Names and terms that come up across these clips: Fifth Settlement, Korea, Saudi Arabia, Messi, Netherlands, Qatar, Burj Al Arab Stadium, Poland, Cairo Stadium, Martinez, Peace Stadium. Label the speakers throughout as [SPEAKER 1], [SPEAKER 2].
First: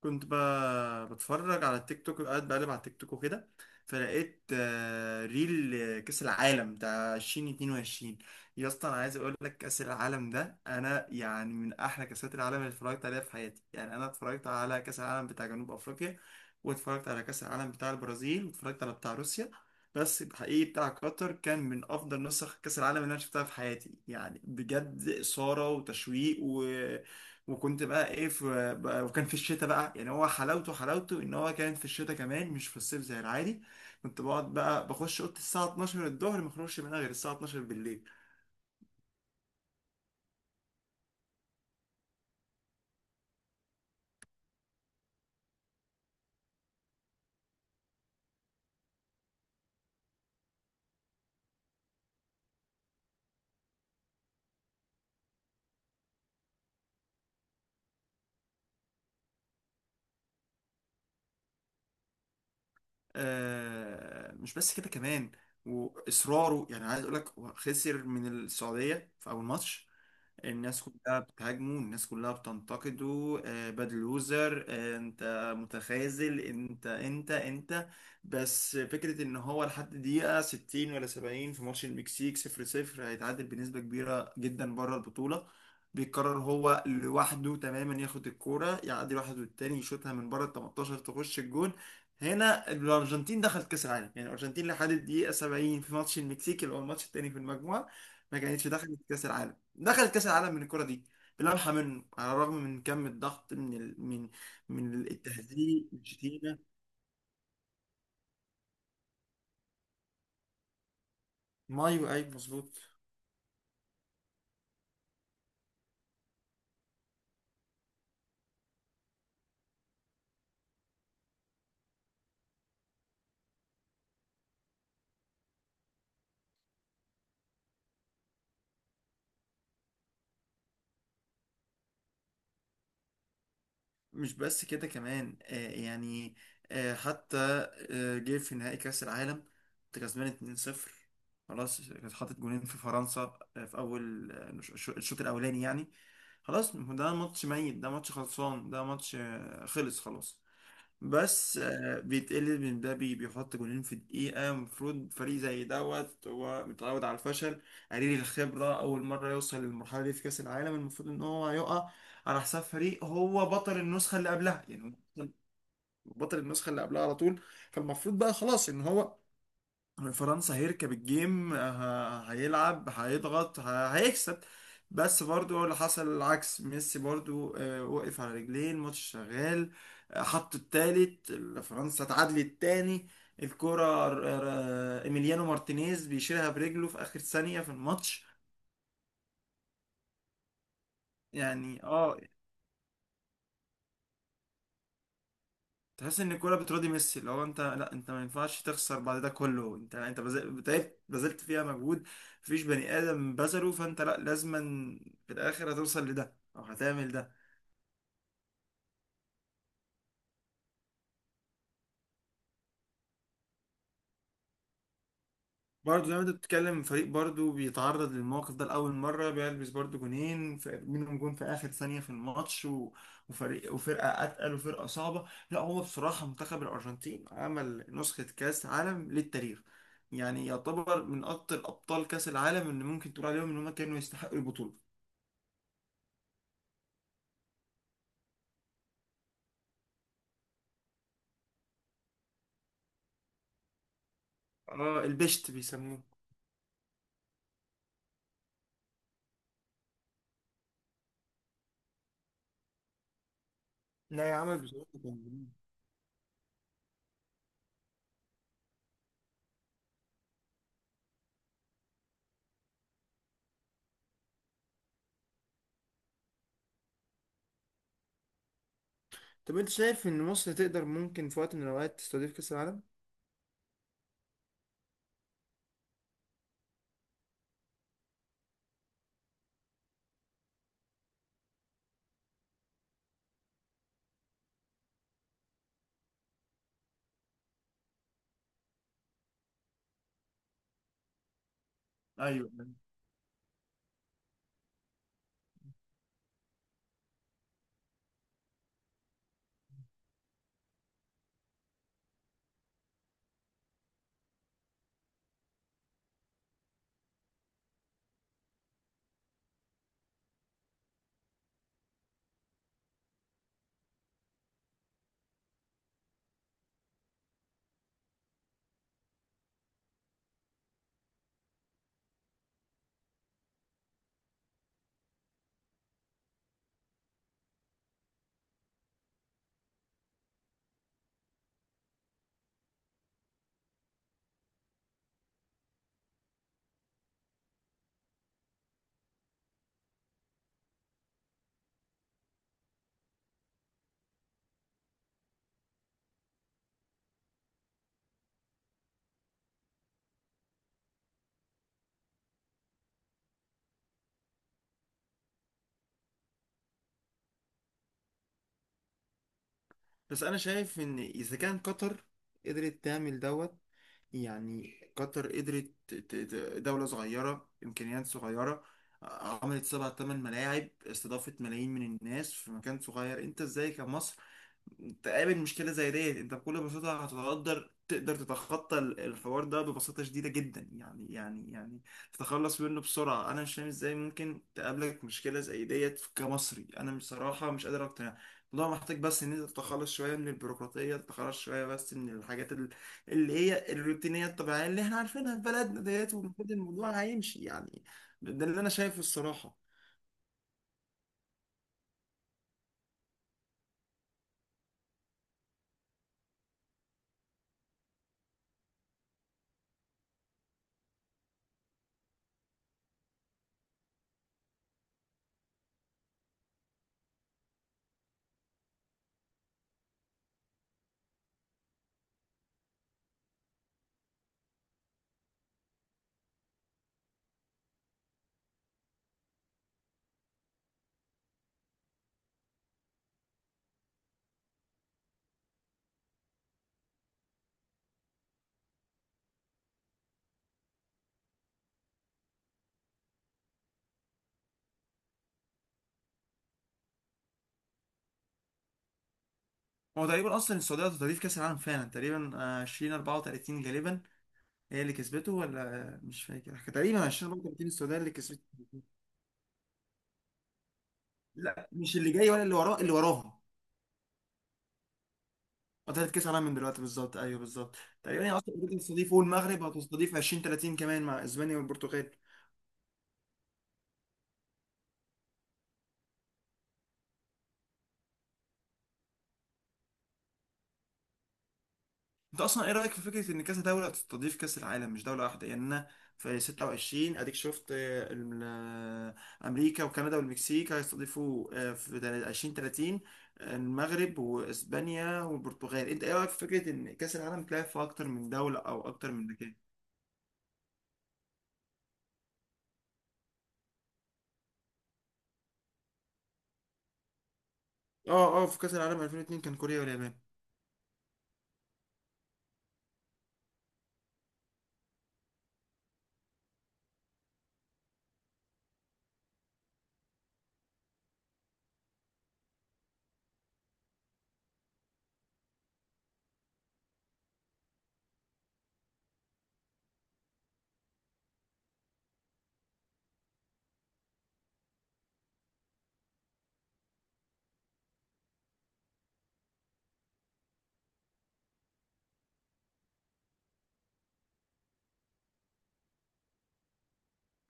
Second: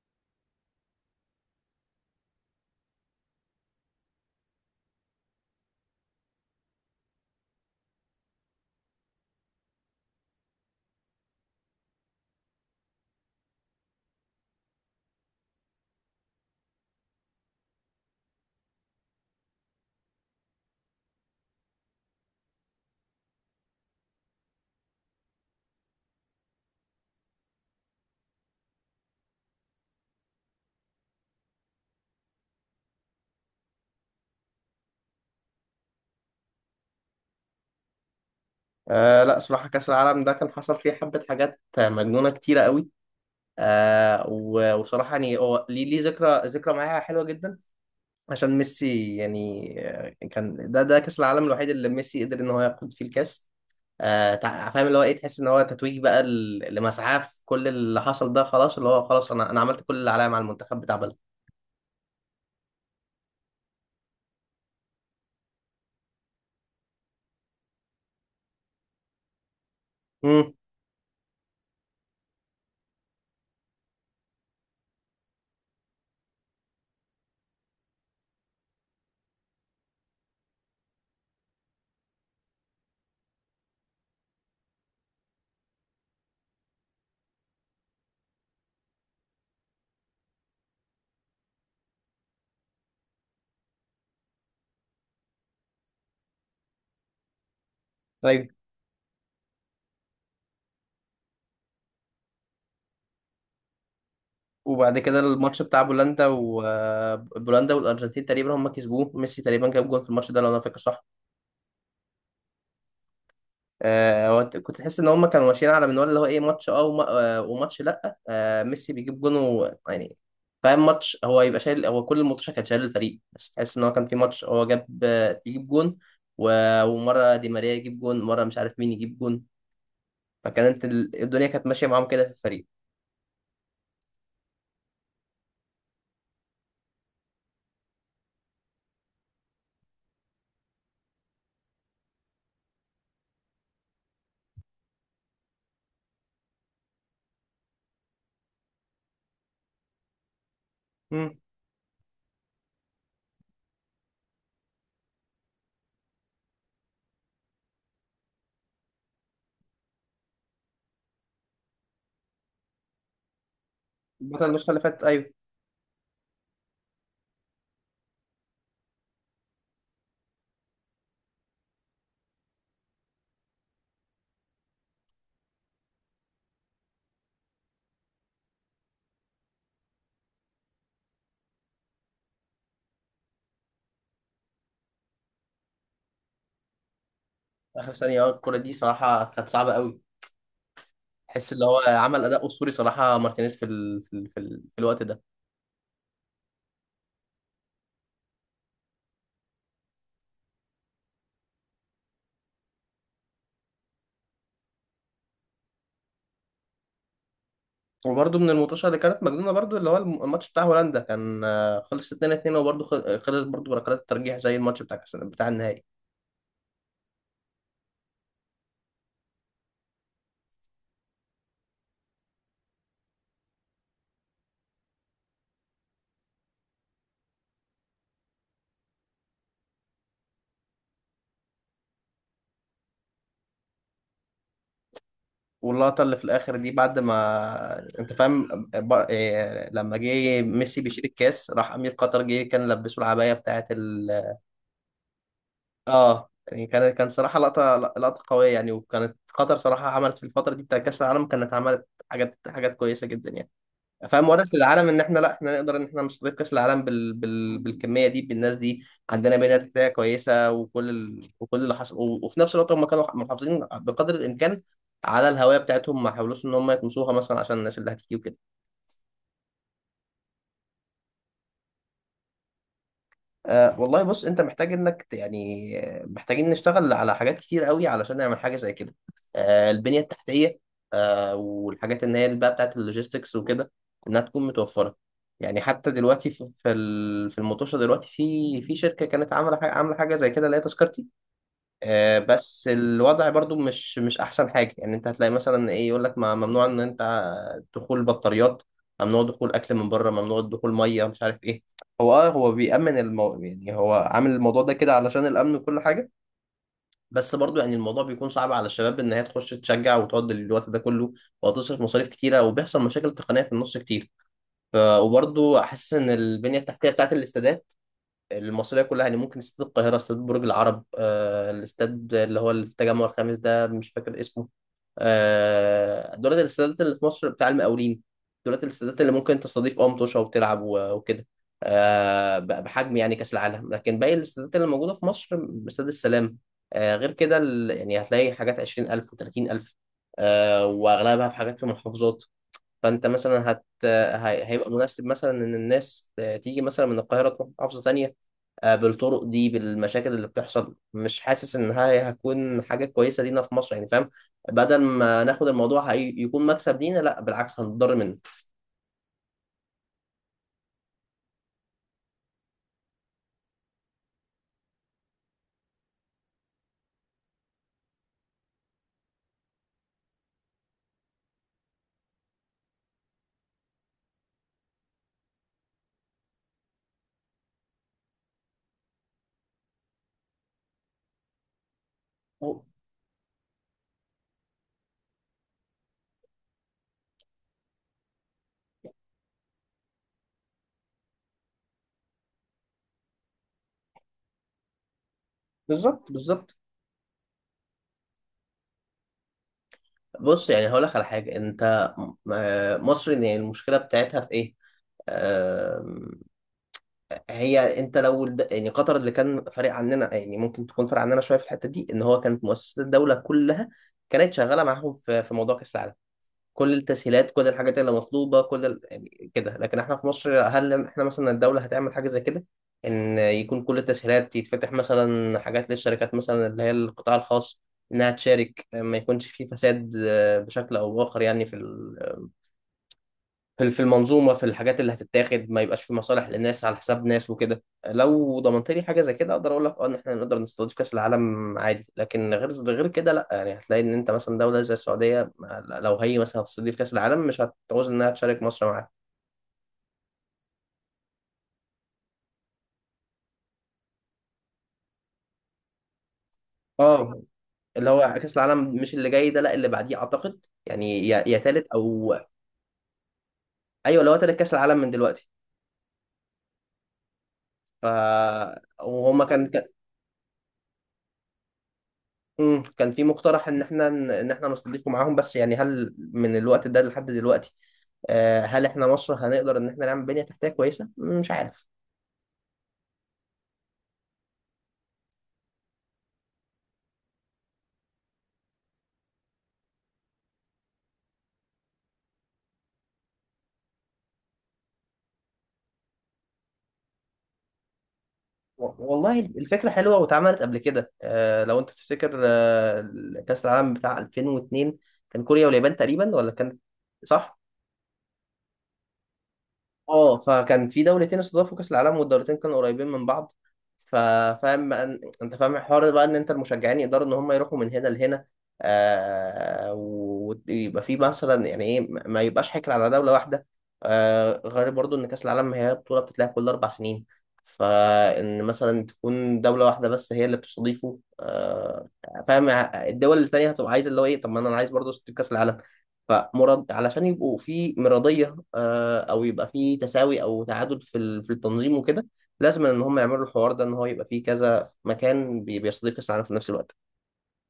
[SPEAKER 1] كنت ب... بتفرج على التيك توك، قاعد بقلب على التيك توك وكده. فلقيت ريل، كأس العالم بتاع 2022. يا اسطى انا عايز اقول لك، كأس العالم ده انا يعني من احلى كأسات العالم اللي اتفرجت عليها في حياتي. يعني انا اتفرجت على كأس العالم بتاع جنوب افريقيا، واتفرجت على كأس العالم بتاع البرازيل، واتفرجت على بتاع روسيا، بس الحقيقي بتاع قطر كان من افضل نسخ كأس العالم اللي انا شفتها في حياتي. يعني بجد إثارة وتشويق وكنت بقى ايه في بقى، وكان في الشتاء بقى. يعني هو حلاوته ان هو كان في الشتاء كمان، مش في الصيف زي العادي. كنت بقعد بقى بخش اوضتي الساعة 12 الظهر، ما اخرجش منها غير الساعة 12 بالليل.
[SPEAKER 2] لا صراحة كأس العالم ده كان حصل فيه حبة حاجات مجنونة كتيرة قوي. وصراحة يعني هو ليه ذكرى معايا حلوة جدا عشان ميسي. كان ده كأس العالم الوحيد اللي ميسي قدر إن هو ياخد فيه الكأس. فاهم اللي هو إيه، تحس إن هو تتويج بقى لمسعاه في كل اللي حصل ده، خلاص اللي هو خلاص أنا عملت كل اللي عليا مع المنتخب بتاع بلدي.
[SPEAKER 1] آه مش بس كده كمان، واصراره، يعني عايز اقول لك، هو خسر من السعودية في اول ماتش.
[SPEAKER 2] امم
[SPEAKER 1] الناس كلها بتهاجمه، الناس كلها بتنتقده، باد لوزر، انت متخاذل، انت. بس فكرة ان هو لحد دقيقة 60 ولا 70 في ماتش المكسيك 0-0، هيتعادل بنسبة كبيرة جدا بره البطولة. بيقرر هو لوحده تماما، ياخد الكورة، يعدي واحد والتاني، يشوطها من بره ال 18 تخش الجون. هنا الأرجنتين دخلت كأس العالم. يعني الأرجنتين لحد الدقيقة 70 في ماتش المكسيك، اللي هو الماتش التاني في المجموعة، ما
[SPEAKER 2] طيب.
[SPEAKER 1] كانتش دخلت كأس العالم. دخلت كاس العالم من الكره دي، بلمحه منه، على الرغم من كم الضغط من من
[SPEAKER 2] وبعد كده الماتش بتاع
[SPEAKER 1] التهديد،
[SPEAKER 2] بولندا،
[SPEAKER 1] الشتيمه.
[SPEAKER 2] وبولندا والأرجنتين تقريبا هم كسبوه، ميسي تقريبا جاب جون في الماتش ده لو أنا فاكر صح.
[SPEAKER 1] مايو، ايوه مظبوط.
[SPEAKER 2] هو كنت تحس ان هم كانوا ماشيين على منوال اللي هو ايه، ماتش وماتش، لا آه، ميسي بيجيب جون يعني فاهم، ماتش هو يبقى شايل، هو كل الماتش كان شايل الفريق، بس تحس ان هو كان في ماتش هو جاب، يجيب جون ومره دي ماريا يجيب جون، مره مش عارف مين يجيب جون. فكانت الدنيا كانت ماشيه معاهم كده في الفريق.
[SPEAKER 1] مش بس كده كمان، آه يعني، آه حتى، آه جه في نهائي كاس العالم. كنت كسبان 2-0، خلاص، كانت حاطط جونين في فرنسا في اول الشوط الاولاني يعني. خلاص ده ماتش ميت، ده ماتش خلصان، ده ماتش خلص خلاص.
[SPEAKER 2] امم
[SPEAKER 1] بس بيتقلل من ده، بيحط جونين في دقيقة. المفروض فريق زي دوت هو متعود على الفشل، قليل الخبرة، أول مرة يوصل للمرحلة دي في كأس العالم، المفروض إن هو هيقع على حساب فريق هو بطل النسخة اللي
[SPEAKER 2] بطل
[SPEAKER 1] قبلها.
[SPEAKER 2] النسخه اللي
[SPEAKER 1] يعني
[SPEAKER 2] فاتت
[SPEAKER 1] هو
[SPEAKER 2] ايوه.
[SPEAKER 1] بطل النسخة اللي قبلها على طول. فالمفروض بقى خلاص إن هو فرنسا هيركب الجيم، هيلعب، هيضغط، هيكسب. بس برضو اللي حصل العكس. ميسي برضو، وقف على رجليه، الماتش شغال، حط التالت. فرنسا اتعادلت تاني. الكرة ايميليانو مارتينيز بيشيلها برجله في اخر ثانية في
[SPEAKER 2] اخر ثانيه،
[SPEAKER 1] الماتش.
[SPEAKER 2] اه الكره دي صراحه كانت صعبه قوي، تحس اللي هو
[SPEAKER 1] يعني اه،
[SPEAKER 2] عمل اداء اسطوري صراحه مارتينيز في الوقت ده.
[SPEAKER 1] تحس ان الكوره بتراضي ميسي. لو انت، لا انت ما ينفعش تخسر بعد ده كله. انت، تعبت، بذلت فيها مجهود. مفيش بني ادم بذله، فانت لا لازما في الاخر هتوصل لده او هتعمل ده.
[SPEAKER 2] وبرده من الماتشات اللي كانت مجنونه، برده اللي هو الماتش بتاع هولندا كان، خلص 2-2، وبرده خلص برده بركلات الترجيح زي الماتش بتاع بتاع النهائي.
[SPEAKER 1] برضه زي ما انت بتتكلم، فريق برضه بيتعرض للموقف ده لأول مرة، بيلبس برضه جونين، منهم جون في آخر ثانية في الماتش، وفرقة أتقل، وفرقة صعبة. لا هو بصراحة منتخب الأرجنتين عمل نسخة كأس عالم للتاريخ. يعني يعتبر من أكتر أبطال كأس العالم اللي ممكن تقول عليهم إن هم كانوا يستحقوا البطولة.
[SPEAKER 2] واللقطه اللي في الاخر دي، بعد ما انت فاهم، لما جه ميسي بيشيل الكاس، راح امير قطر جه كان لبسه العبايه بتاعه ال،
[SPEAKER 1] اه البشت بيسموه.
[SPEAKER 2] اه يعني، كان صراحه لقطه قويه يعني. وكانت قطر صراحه عملت في الفتره دي بتاع كاس العالم، كانت عملت حاجات كويسه جدا يعني،
[SPEAKER 1] لا
[SPEAKER 2] فاهم؟
[SPEAKER 1] يا
[SPEAKER 2] واضح في
[SPEAKER 1] عمل
[SPEAKER 2] العالم
[SPEAKER 1] بصراحة
[SPEAKER 2] ان احنا،
[SPEAKER 1] كان
[SPEAKER 2] لا
[SPEAKER 1] جميل.
[SPEAKER 2] احنا نقدر ان احنا نستضيف كاس العالم بالكميه دي بالناس دي. عندنا بنيه تحتيه كويسه وكل اللي حصل وفي نفس الوقت هم كانوا محافظين بقدر الامكان على الهويه بتاعتهم، ما حاولوش ان هم يطمسوها مثلا عشان الناس اللي هتيجي وكده.
[SPEAKER 1] طب انت شايف ان مصر تقدر، ممكن في وقت من الاوقات تستضيف كأس العالم؟
[SPEAKER 2] أه والله بص، انت محتاج انك محتاجين نشتغل على حاجات كتير قوي علشان نعمل حاجه زي كده. أه البنيه التحتيه، أه والحاجات اللي هي اللي بقى بتاعت اللوجيستكس وكده، انها تكون متوفره. يعني حتى دلوقتي، في المطوشه دلوقتي، في شركه كانت عامله حاجه زي كده اللي هي تذكرتي.
[SPEAKER 1] ايوه
[SPEAKER 2] بس الوضع برضو مش احسن حاجه. يعني انت هتلاقي مثلا ايه، يقول لك ما ممنوع ان انت، دخول بطاريات، ممنوع دخول اكل من بره، ممنوع دخول ميه، مش عارف ايه. هو يعني هو عامل الموضوع ده كده علشان الامن وكل حاجه. بس برضو يعني الموضوع بيكون صعب على الشباب ان هي تخش تشجع وتقعد الوقت ده كله، وهتصرف مصاريف كتيره، وبيحصل مشاكل تقنيه في النص كتير. وبرضو احس ان البنيه التحتيه بتاعت الاستادات المصرية كلها، يعني ممكن استاد القاهرة، استاد برج العرب، الاستاد اللي هو اللي في التجمع الخامس ده مش فاكر اسمه، دولت الاستادات اللي في مصر، بتاع المقاولين، دولت الاستادات اللي ممكن تستضيف اه متوشة وتلعب وكده، بحجم يعني كأس العالم. لكن باقي الاستادات اللي موجودة في مصر، استاد السلام، غير كده يعني هتلاقي حاجات 20,000 و30000، وأغلبها في حاجات في محافظات. فأنت مثلا هت هي- هيبقى مناسب مثلا إن الناس تيجي مثلا من القاهرة تروح محافظة تانية، بالطرق دي بالمشاكل اللي بتحصل، مش حاسس ان هي هتكون حاجه كويسه لينا في مصر، يعني فاهم؟ بدل ما ناخد الموضوع هي يكون مكسب لينا، لا بالعكس هنضر منه.
[SPEAKER 1] بس انا شايف ان اذا كان قطر قدرت تعمل دوت، يعني قطر قدرت دولة صغيرة، إمكانيات صغيرة، عملت سبع تمن ملاعب، استضافت ملايين من الناس في مكان صغير، أنت إزاي كمصر تقابل مشكلة زي ديت؟ انت بكل بساطة هتقدر، تقدر تتخطى الحوار ده ببساطة شديدة جدا يعني، يعني تتخلص
[SPEAKER 2] هو-
[SPEAKER 1] منه بسرعة. انا مش فاهم ازاي ممكن تقابلك مشكلة زي ديت كمصري. انا بصراحة مش قادر اقتنع. الموضوع محتاج بس ان انت تتخلص شوية من البيروقراطية، تتخلص شوية بس من الحاجات اللي هي الروتينية الطبيعية اللي احنا عارفينها في بلدنا
[SPEAKER 2] بالظبط
[SPEAKER 1] ديت، ومفروض
[SPEAKER 2] بالظبط.
[SPEAKER 1] الموضوع هيمشي يعني. ده اللي انا شايفه الصراحة.
[SPEAKER 2] بص يعني هقول لك على حاجه، انت م- آه، مصر يعني المشكله بتاعتها في ايه، آم، هي انت لو يعني قطر اللي كان فارق عننا، يعني ممكن تكون فارق عننا شويه في الحته دي ان هو كانت مؤسسات الدوله كلها كانت شغاله معاهم في موضوع كاس العالم، كل التسهيلات، كل الحاجات اللي مطلوبه، يعني كده. لكن احنا في مصر، هل احنا مثلا الدوله هتعمل حاجه زي كده؟ ان يكون كل التسهيلات، يتفتح مثلا حاجات للشركات مثلا اللي هي القطاع الخاص انها تشارك، ما يكونش في فساد بشكل او باخر يعني في في المنظومه، في الحاجات اللي هتتاخد، ما يبقاش في مصالح لناس على حساب ناس وكده. لو ضمنت لي حاجه زي كده اقدر اقول لك اه ان احنا نقدر نستضيف كاس العالم عادي، لكن غير كده لا. يعني هتلاقي ان انت مثلا دوله زي السعوديه لو هي مثلا هتستضيف كاس العالم مش هتعوز انها تشارك مصر معاها.
[SPEAKER 1] هو تقريبا اصلا السعودية هتستضيف كاس العالم فعلا تقريبا، 20 34 غالبا، هي اللي كسبته، ولا مش فاكر تقريبا
[SPEAKER 2] اه،
[SPEAKER 1] 20 برضه تيم
[SPEAKER 2] اللي
[SPEAKER 1] السودان
[SPEAKER 2] هو
[SPEAKER 1] اللي
[SPEAKER 2] كاس
[SPEAKER 1] كسبته.
[SPEAKER 2] العالم مش اللي جاي ده لا، اللي بعديه اعتقد، يعني يا تالت
[SPEAKER 1] لا مش اللي
[SPEAKER 2] او،
[SPEAKER 1] جاي ولا اللي وراه، اللي وراها.
[SPEAKER 2] ايوه اللي هو تالت كاس العالم من دلوقتي.
[SPEAKER 1] بطلت كاس عالم من دلوقتي بالظبط، ايوه بالظبط.
[SPEAKER 2] ف
[SPEAKER 1] تقريبا هي اصلا بتستضيف،
[SPEAKER 2] وهما كان،
[SPEAKER 1] والمغرب هتستضيف 20 30 كمان مع اسبانيا والبرتغال.
[SPEAKER 2] كان في مقترح ان احنا، ان احنا نستضيفكم معاهم، بس يعني هل من الوقت ده لحد دلوقتي، هل احنا مصر هنقدر ان احنا نعمل بنية تحتية كويسة؟ مش عارف.
[SPEAKER 1] انت اصلا ايه رايك في فكره ان كذا دوله تستضيف كاس العالم مش دوله واحده؟ يعني انا في 26 اديك شفت، امريكا وكندا والمكسيك هيستضيفوا، في 20 30 المغرب واسبانيا والبرتغال. انت ايه رايك في فكره ان كاس العالم تلعب في اكتر من دوله او اكتر
[SPEAKER 2] والله
[SPEAKER 1] من مكان؟
[SPEAKER 2] الفكرة حلوة واتعملت قبل كده، لو انت تفتكر، كأس العالم بتاع 2002 كان كوريا واليابان تقريبا، ولا كان، صح؟
[SPEAKER 1] اه في كاس العالم 2002 كان كوريا واليابان.
[SPEAKER 2] اه فكان في دولتين استضافوا كاس العالم، والدولتين كانوا قريبين من بعض. ف- فاهم بقى انت فاهم الحوار ده بقى، ان انت المشجعين يقدروا ان هم يروحوا من هنا لهنا، آه ويبقى في مثلا يعني ايه، ما يبقاش حكر على دوله واحده. آه غير برضو ان كاس العالم هي بطوله بتتلعب كل 4 سنين، فان مثلا تكون دوله واحده بس هي اللي بتستضيفه، آه فاهم؟ الدول التانيه هتبقى عايزه اللي هو ايه، طب ما انا عايز برضو كاس العالم، فمرض علشان يبقوا في مرضية، أو يبقى في تساوي أو تعادل في التنظيم وكده، لازم إن هم يعملوا الحوار ده، إن هو يبقى فيه كذا مكان بيستضيف كأس العالم في نفس الوقت.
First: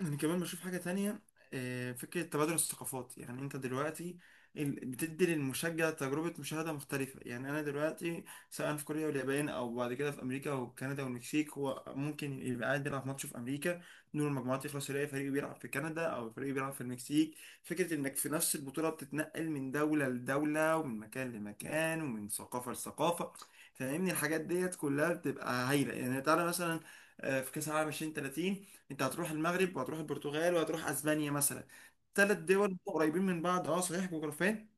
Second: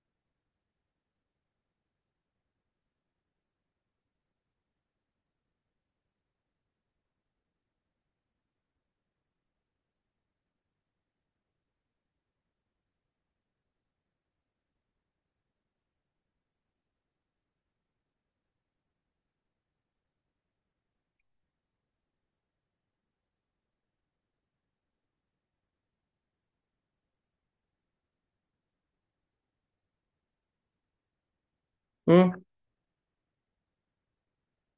[SPEAKER 1] انا كمان بشوف حاجه تانية، فكره تبادل الثقافات. يعني انت دلوقتي بتدي للمشجع تجربه مشاهده مختلفه. يعني انا دلوقتي سواء في كوريا واليابان، او بعد كده في امريكا وكندا والمكسيك، هو ممكن يبقى قاعد بيلعب ماتش في امريكا، دور المجموعات يخلص يلاقي فريق بيلعب في كندا او فريق بيلعب في المكسيك. فكره انك في نفس البطوله بتتنقل من دوله لدوله، ومن مكان لمكان، ومن ثقافه لثقافه، فاهمني؟ الحاجات ديت كلها بتبقى هايله يعني. تعالى مثلا في كاس العالم 2030، انت هتروح المغرب وهتروح البرتغال وهتروح اسبانيا مثلا، ثلاث
[SPEAKER 2] امم
[SPEAKER 1] دول قريبين من بعض، اه صحيح جغرافيا،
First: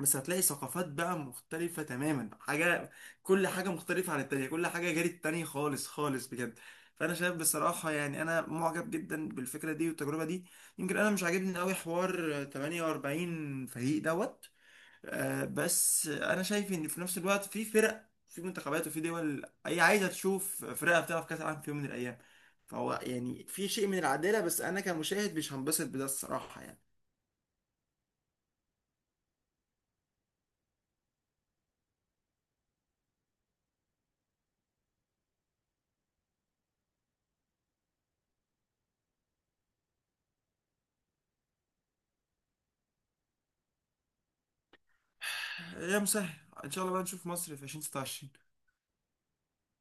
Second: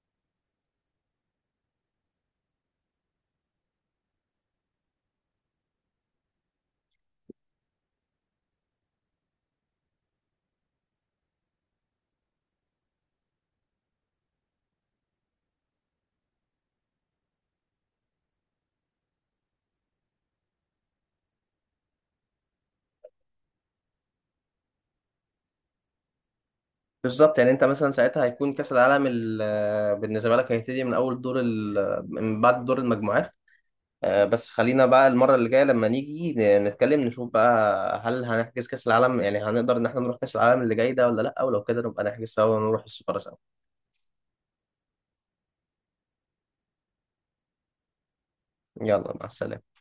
[SPEAKER 1] بس هتلاقي ثقافات بقى مختلفة تماما. حاجة، كل حاجة مختلفة عن التانية، كل حاجة غير التانية خالص خالص بجد. فأنا شايف بصراحة يعني، أنا معجب جدا بالفكرة دي والتجربة دي. يمكن أنا مش عاجبني أوي حوار 48 فريق دوت، بس انا شايف ان في نفس الوقت في فرق، في منتخبات، وفي دول هي عايزه تشوف فرقها بتلعب كاس العالم في يوم من الايام. فهو يعني في شيء من العداله، بس انا كمشاهد مش هنبسط بده الصراحه يعني.
[SPEAKER 2] بالظبط. يعني أنت مثلا ساعتها هيكون كأس العالم بالنسبة لك هيبتدي من أول دور من بعد دور المجموعات. بس خلينا بقى المرة اللي جاية لما نيجي نتكلم نشوف بقى هل هنحجز كأس العالم، يعني هنقدر إن احنا نروح كأس العالم اللي جاي ده ولا لأ، ولو كده نبقى نحجز سوا ونروح السفارة سوا.
[SPEAKER 1] يا مسهل، ان شاء الله بقى نشوف مصر في 2026.
[SPEAKER 2] يلا مع السلامة.